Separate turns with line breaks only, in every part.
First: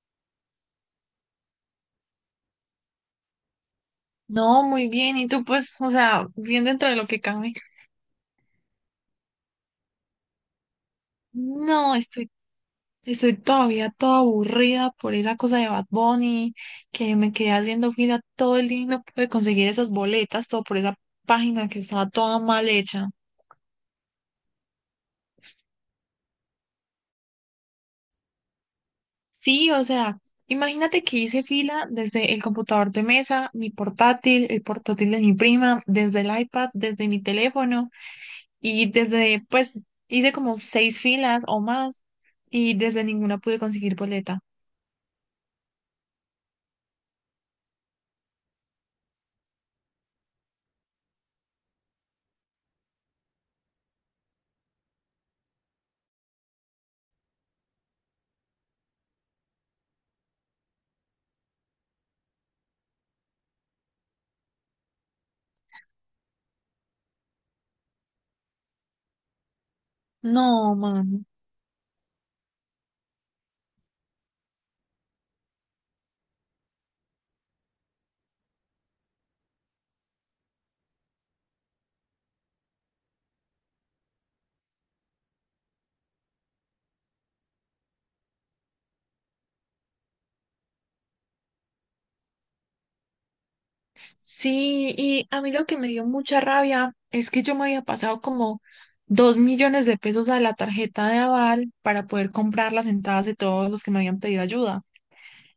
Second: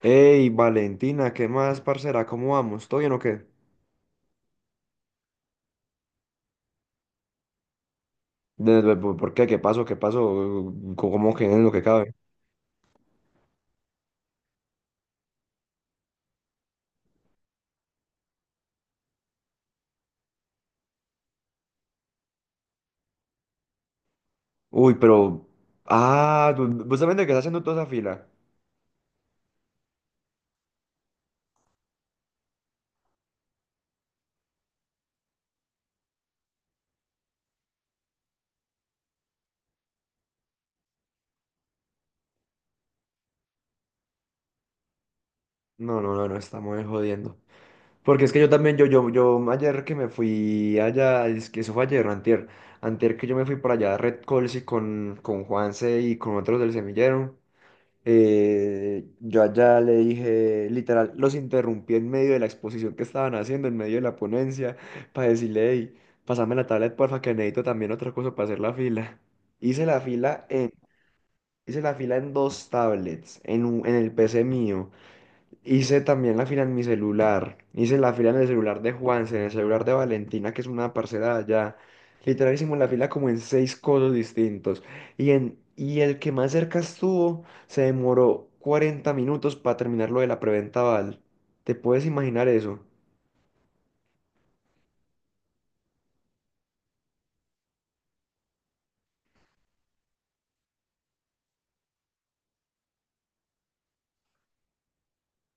Hey, Valentina, ¿qué más, parcera? ¿Cómo vamos? ¿Todo bien o qué?
No, muy bien. Y tú, pues, o sea, bien dentro de lo que cabe.
¿Por qué? ¿Qué pasó? ¿Qué pasó? ¿Cómo que es lo que
No,
cabe?
estoy todavía toda aburrida por esa cosa de Bad Bunny, que me quedé haciendo fila todo el día y no pude conseguir esas boletas, todo por esa página que estaba toda mal hecha.
Uy, pero. Ah, vos también te quedás haciendo toda esa fila.
Sí, o sea, imagínate que hice fila desde el computador de mesa, mi portátil, el portátil de mi prima, desde el iPad, desde mi teléfono y desde, pues, hice como seis filas o más y desde ninguna pude conseguir boleta.
No, no, no, no, estamos ahí jodiendo. Porque es que yo también, yo ayer que me fui allá, es que eso fue ayer, no, antier, antier que yo me fui para allá a Red Colsi con Juanse y con otros del semillero. Yo allá le dije, literal, los interrumpí en medio de la exposición que estaban haciendo, en medio de la ponencia, para decirle, hey, pasame la tablet, porfa, que necesito también otra cosa para hacer la fila. Hice la fila en,
No, mano.
Hice la fila en dos tablets, en el PC mío. Hice también la fila en mi celular. Hice la fila en el celular de Juanse, en el celular de Valentina, que es una parcera de allá. Literal hicimos la fila como en seis codos distintos. Y el que más cerca estuvo se demoró 40 minutos para terminar lo de la preventa, Val. ¿Te puedes imaginar eso?
Sí, y a mí lo que me dio mucha rabia es que yo me había pasado como 2 millones de pesos a la tarjeta de aval para poder comprar las entradas de todos los que me habían pedido ayuda.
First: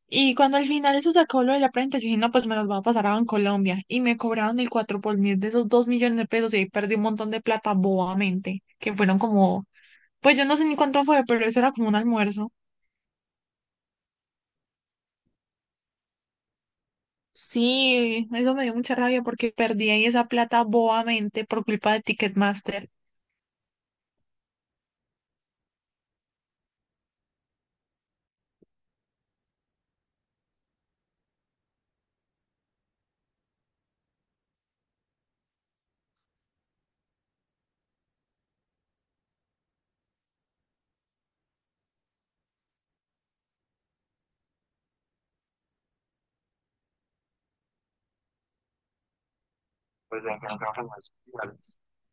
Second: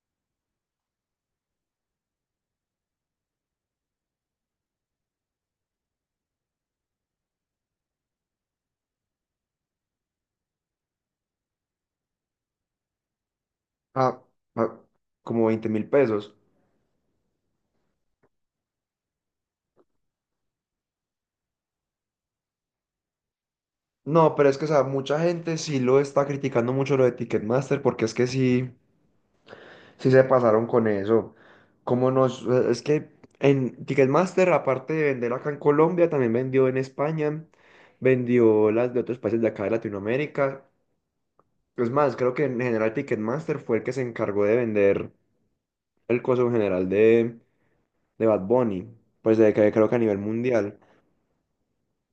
Y cuando al final eso sacó lo de la prenda, yo dije, no, pues me los va a pasar a Colombia. Y me cobraron el cuatro por mil de esos 2 millones de pesos y ahí perdí un montón de plata bobamente, que fueron como, pues yo no sé ni cuánto fue, pero eso era como un almuerzo.
Ah, ah, como 20.000 pesos.
Sí, eso me dio mucha rabia porque perdí ahí esa plata bobamente por culpa de Ticketmaster.
No, pero es que, o sea, mucha gente sí lo está criticando mucho lo de Ticketmaster porque es que sí. Sí se pasaron con eso. Es que en Ticketmaster, aparte de vender acá en Colombia, también vendió en España, vendió las de otros países de acá de Latinoamérica. Es más, creo que en general Ticketmaster fue el que se encargó de vender el coso en general de Bad Bunny, pues de que creo que a nivel mundial.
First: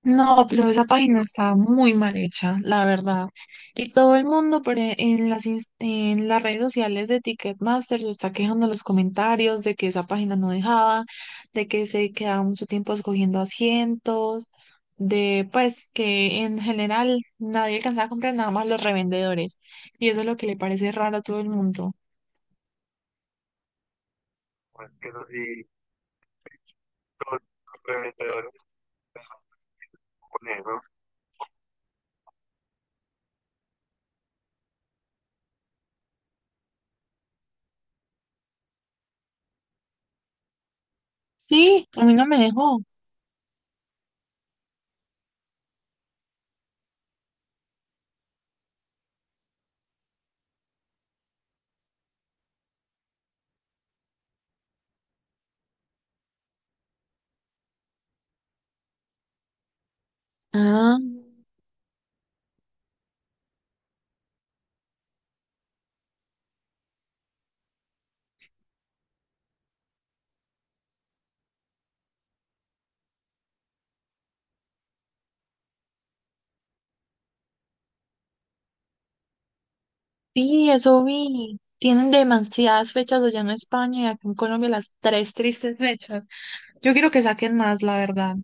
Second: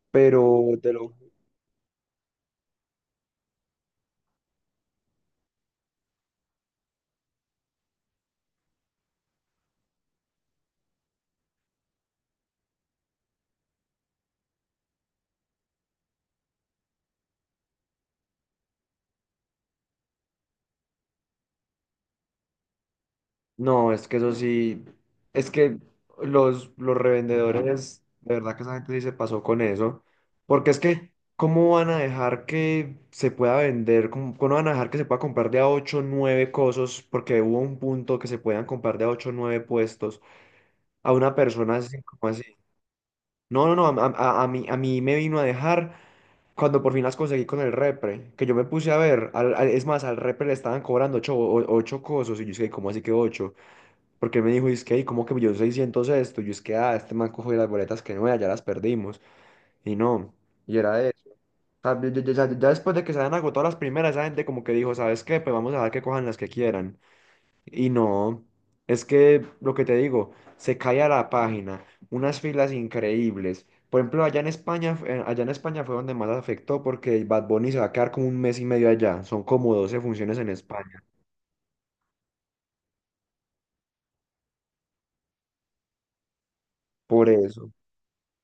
No, pero
Pero
esa
te lo
página está muy mal hecha, la verdad. Y todo el mundo por e- en las, ins- en las redes sociales de Ticketmaster se está quejando en los comentarios de que esa página no dejaba, de que se quedaba mucho tiempo escogiendo asientos, de pues que en general nadie alcanzaba a comprar nada más los revendedores. Y eso es lo que le parece raro a todo el mundo.
No, es que eso sí, es que los revendedores, de verdad que esa gente sí se pasó con eso, porque es que, ¿cómo van a dejar que se pueda vender? ¿Cómo van a dejar que se pueda comprar de a 8 o 9 cosas? Porque hubo un punto que se puedan comprar de a 8 o 9 puestos a una persona
Sí,
así
a mí no
como
me
así.
dejó.
No, no, no, a mí me vino a dejar cuando por fin las conseguí con el repre, que yo me puse a ver, es más, al repre le estaban cobrando ocho cosas, y yo dije, ¿cómo así que ocho? Porque él me dijo, es que, "Ey, ¿cómo que yo 600 esto? Yo es que, ah, este man cogió las boletas que no, ya las perdimos". Y no, y
Ah,
era eso. O sea, ya después de que se habían agotado las primeras, esa gente como que dijo, ¿sabes qué? Pues vamos a dejar que cojan las que quieran. Y no, es que lo que te digo, se cae a la página, unas filas increíbles. Por ejemplo, allá en España fue donde más afectó porque Bad Bunny se va a quedar como un mes y medio allá. Son como 12 funciones en
sí,
España.
eso vi. Tienen demasiadas fechas allá en España y acá en Colombia las tres tristes fechas. Yo quiero que
Por
saquen
eso.
más, la verdad.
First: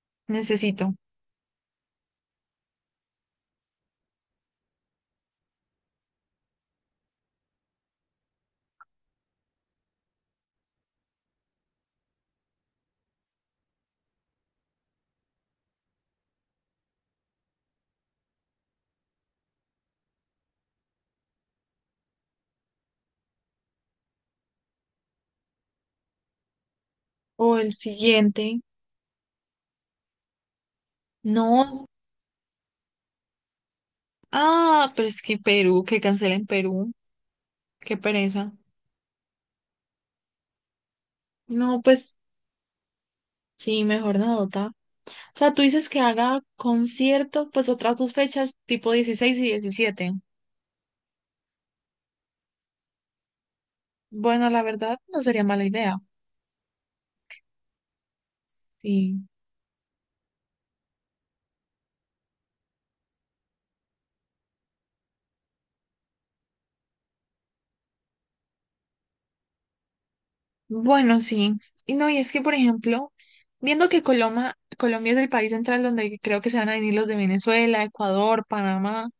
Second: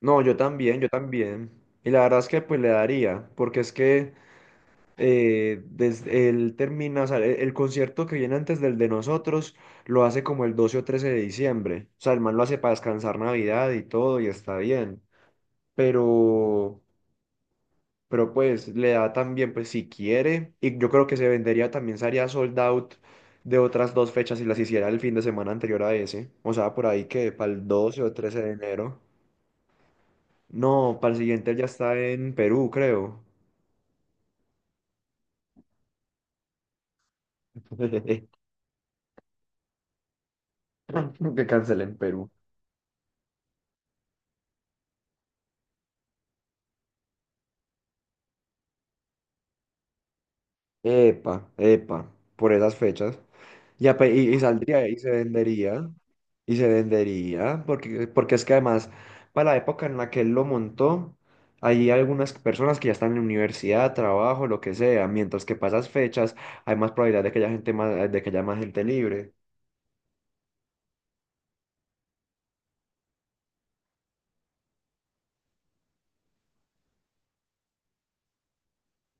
No, yo también, yo
Necesito.
también. Y la verdad es que pues le daría, porque es que desde él termina, o sea, concierto que viene antes del de nosotros lo hace como el 12 o 13 de diciembre. O sea, el man lo hace para descansar Navidad y todo y está bien. Pero, pues le da también, pues si quiere, y yo creo que se vendería también, se haría sold out de otras dos fechas si las hiciera el fin de semana anterior a ese. O sea, por ahí que para
O
el
el
12 o 13 de
siguiente.
enero. No, para el siguiente ya
No.
está en Perú, creo.
Ah, pero es que Perú, que cancelen Perú. Qué pereza.
Que
No,
cancelen en
pues
Perú.
sí, mejor nota. O sea, tú dices que haga concierto, pues otras dos fechas, tipo 16 y 17.
Epa, epa, por esas fechas. Y
Bueno, la
saldría y
verdad,
se
no sería mala
vendería.
idea.
Y se vendería, porque es que además,
Sí.
para la época en la que él lo montó, hay algunas personas que ya están en universidad, trabajo, lo que sea, mientras que para esas fechas hay más probabilidad de que haya gente más, de que haya más gente libre.
Bueno, sí. Y no, y es que, por ejemplo, viendo que Coloma, Colombia es el país central donde creo que se van a venir los de Venezuela, Ecuador, Panamá,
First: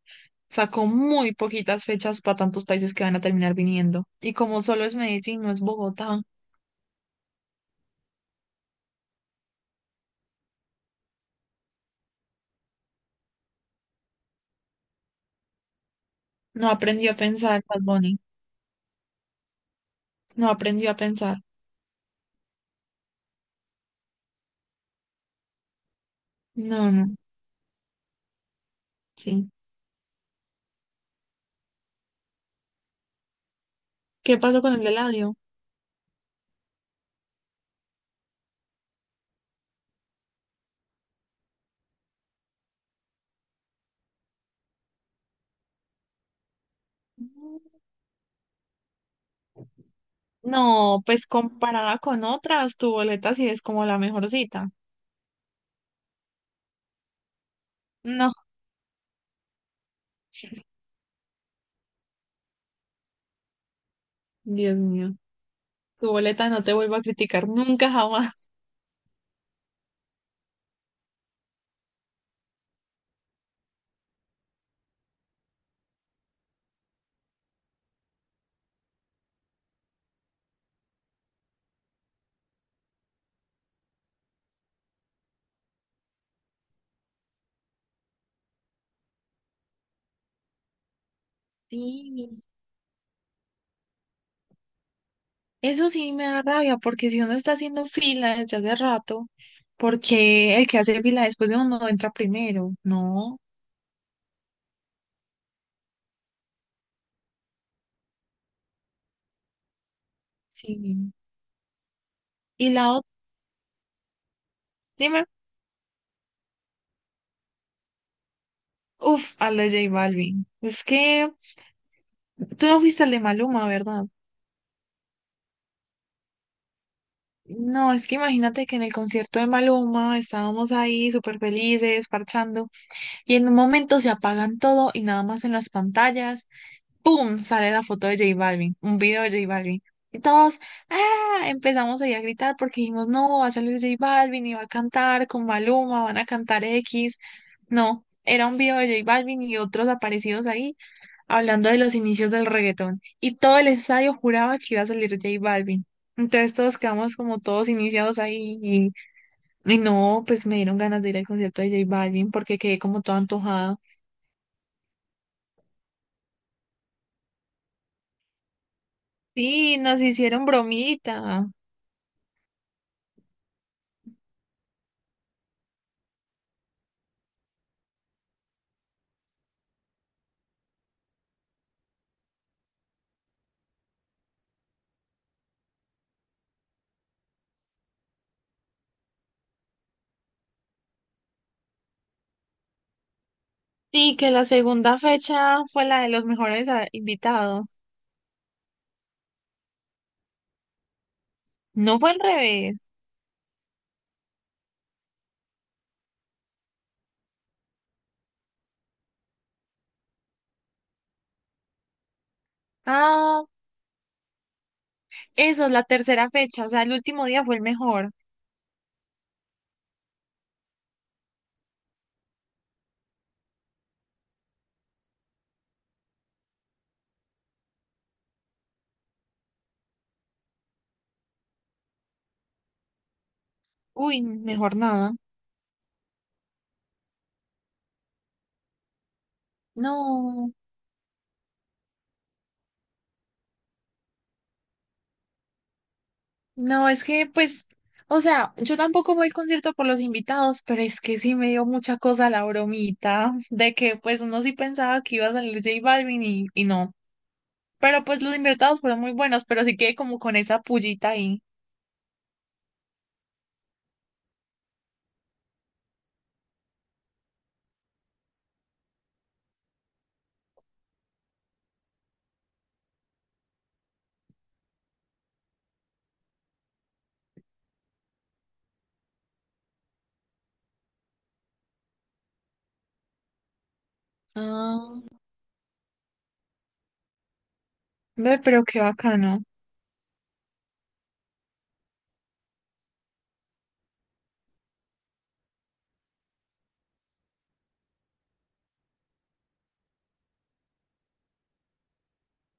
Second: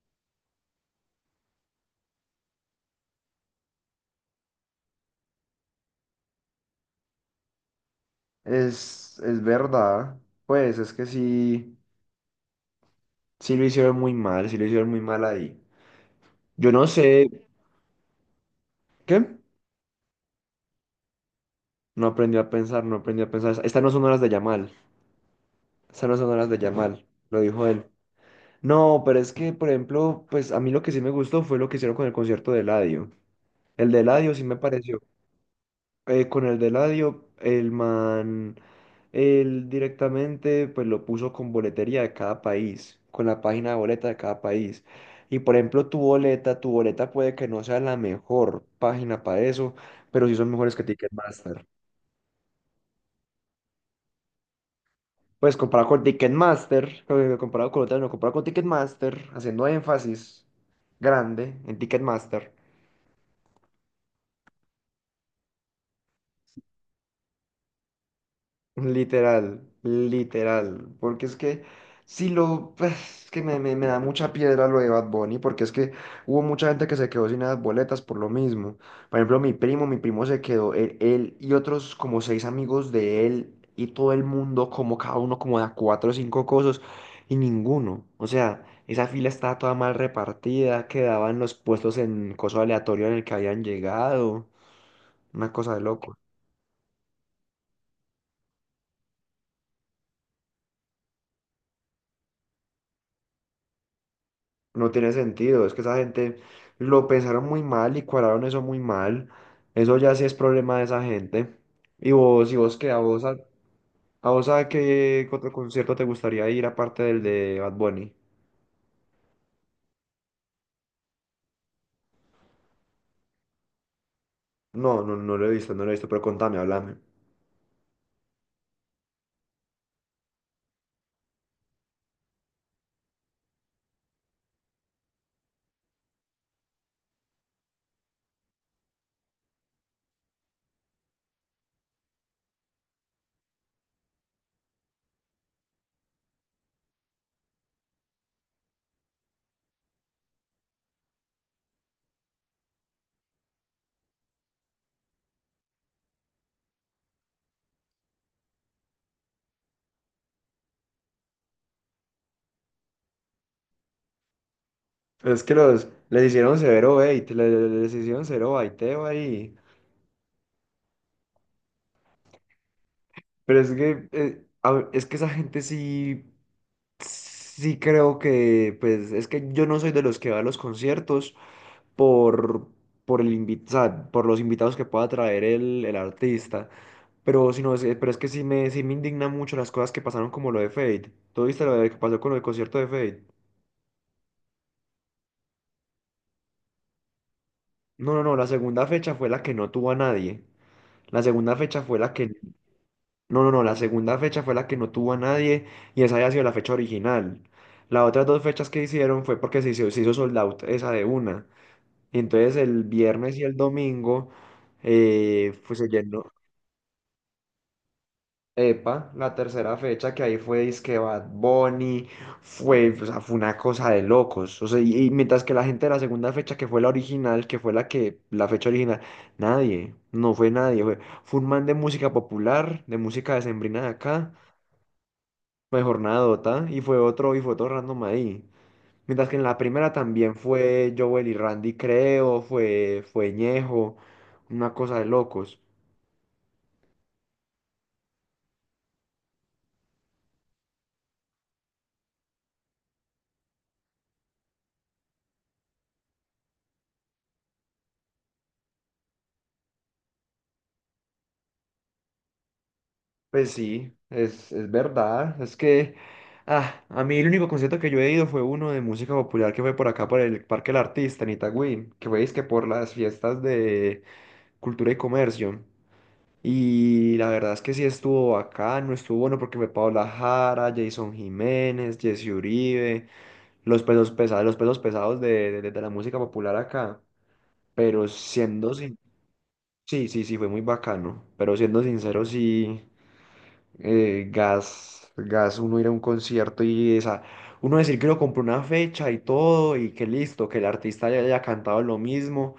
sacó muy poquitas fechas para tantos países que van a terminar viniendo. Y como solo es Medellín, no es Bogotá,
Es verdad, pues es que sí, sí lo hicieron muy mal, sí lo hicieron muy mal ahí.
no
Yo no
aprendió a
sé
pensar, Bad Bunny,
qué.
no aprendió a pensar.
No aprendí a pensar, no aprendí a pensar. Estas no son horas de Yamal. Estas no son horas de
No,
Yamal,
no,
lo dijo él. No, pero es
sí.
que, por ejemplo, pues a mí lo que sí me gustó fue lo que hicieron con el concierto de Eladio. El de Eladio
¿Qué
sí me
pasó con el de
pareció.
Eladio?
Con el de Eladio, el man, él directamente pues lo puso con boletería de cada país, con la página de boleta de cada país. Y por ejemplo, tu boleta puede que no sea la mejor página para eso, pero sí son mejores que
No, pues
Ticketmaster.
comparada con otras, tu boleta sí es como la mejor cita.
Pues comparado con Ticketmaster, comparado con otras, no, comparado
No,
con Ticketmaster, haciendo énfasis grande en Ticketmaster.
Dios mío, tu boleta no te vuelvo a criticar nunca jamás.
Literal, literal, porque es que si lo, pues, es que me da mucha piedra lo de Bad Bunny, porque es que hubo mucha gente que se quedó sin las boletas por lo mismo. Por ejemplo, mi primo se quedó, él y otros como seis amigos de él y todo el mundo, como cada uno como de cuatro o cinco cosas, y ninguno. O sea, esa fila estaba toda mal repartida, quedaban los puestos en
Sí,
coso aleatorio en el que habían llegado, una cosa de
eso sí me da rabia, porque si uno está haciendo fila desde hace rato, ¿porque el que hace fila después de uno entra primero? No,
No tiene sentido, es que esa gente lo pensaron muy mal y cuadraron eso muy mal. Eso ya sí es problema de esa
sí.
gente. Y
Y
vos qué,
la
a
otra,
vos a, A vos, a
dime,
qué otro concierto te gustaría ir aparte del de Bad Bunny.
uff, a la J Balvin. Es que tú no fuiste al de Maluma, ¿verdad?
No, no, no lo he visto, no lo he visto, pero contame, háblame.
No, es que imagínate que en el concierto de Maluma estábamos ahí súper felices, parchando, y en un momento se apagan todo y nada más en las pantallas ¡pum! Sale la foto de J Balvin, un video de J Balvin. Y todos, ¡ah! Empezamos ahí a gritar porque dijimos, no, va a salir J Balvin y va a cantar con Maluma, van a cantar X. No, era un video de J Balvin y otros aparecidos ahí hablando de los inicios del reggaetón. Y todo el estadio juraba que iba a salir J Balvin. Entonces todos quedamos como todos iniciados ahí y no, pues me dieron ganas de ir al concierto de J Balvin porque quedé como todo antojado.
Es que los les hicieron severo bait, hicieron severo baiteo ahí.
Sí, nos hicieron bromita.
Pero es que es que esa gente sí, sí creo que pues es que yo no soy de los que va a los conciertos. por, o sea, por los invitados que pueda traer el artista. Pero, si no, pero es que sí me indigna mucho las cosas que pasaron como lo de Fade. ¿Tú viste que pasó con el concierto de Fade?
Sí, que la segunda fecha fue la de los mejores, ah, invitados.
No, no, no, la segunda fecha fue la que no tuvo a nadie. La segunda fecha
No,
fue
fue
la
al
que.
revés.
No, no, no, la segunda fecha fue la que no tuvo a nadie y esa había sido la fecha original. Las otras dos fechas que hicieron fue porque se hizo sold out esa de una. Y entonces el viernes y
Ah,
el domingo,
eso, es
pues
la
se
tercera
llenó.
fecha, o sea, el último día fue el mejor.
Epa, la tercera fecha que ahí fue disque Bad Bunny, fue, o sea, fue una cosa de locos. O sea, y mientras que la gente de la segunda fecha, que fue la original, que fue la fecha original, nadie, no fue nadie, fue, fue un man de música popular, de música decembrina de
Uy,
acá,
mejor nada.
mejor nada, y fue otro random ahí. Mientras que en la primera también
No,
fue Joel y Randy, creo, fue, fue Ñejo, una cosa de locos.
no, es que pues, o sea, yo tampoco voy al concierto por los invitados, pero es que sí me dio mucha cosa la bromita de que pues uno sí pensaba que iba a salir J Balvin y no. Pero pues los invitados fueron muy buenos, pero sí que como con esa pullita ahí.
Pues sí, es verdad. Es que a mí el único concierto que yo he ido fue uno de música popular que fue por acá, por el Parque del Artista en Itagüí, que fue que por las fiestas de Cultura y Comercio. Y la verdad es que sí estuvo bacano, estuvo bueno porque fue Paola Jara, Jason Jiménez, Jesse Uribe, los pesos
Ah,
pesados de, de la música popular acá. Pero
ve, pero
siendo,
qué
sin-
bacano.
Sí, sí, sí, fue muy bacano. Pero siendo sincero, sí, uno ir a un concierto y esa, uno decir que uno compró una fecha y todo y que listo, que el artista ya haya cantado lo mismo,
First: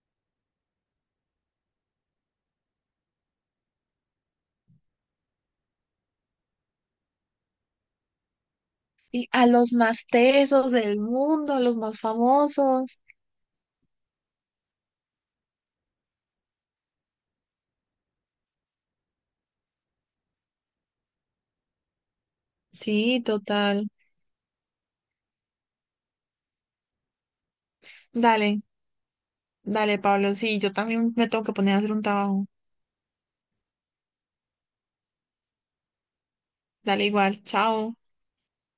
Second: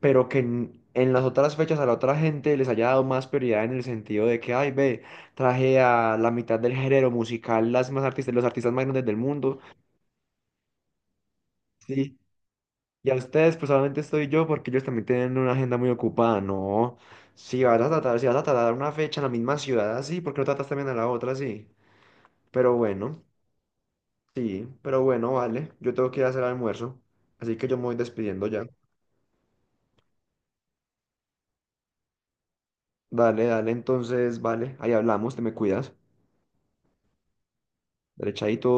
pero que en las otras fechas a la otra gente les haya dado más prioridad en el sentido de que, ay, ve, traje a la mitad del género musical las más artistas, los artistas más grandes del
Y a
mundo,
los más tesos del mundo, a los más
sí,
famosos.
y a ustedes pues solamente estoy yo porque ellos también tienen una agenda muy ocupada, no. Si vas a tratar una fecha en la misma ciudad así, ¿por qué no tratas también a la otra así? Pero
Sí,
bueno.
total.
Sí, pero bueno, vale. Yo tengo que ir a hacer almuerzo, así que yo me voy despidiendo
Dale,
ya.
dale, Pablo. Sí, yo también me tengo que poner a hacer un trabajo.
Dale, dale, entonces, vale. Ahí hablamos, te me cuidas.
Dale igual, chao.
Derechadito.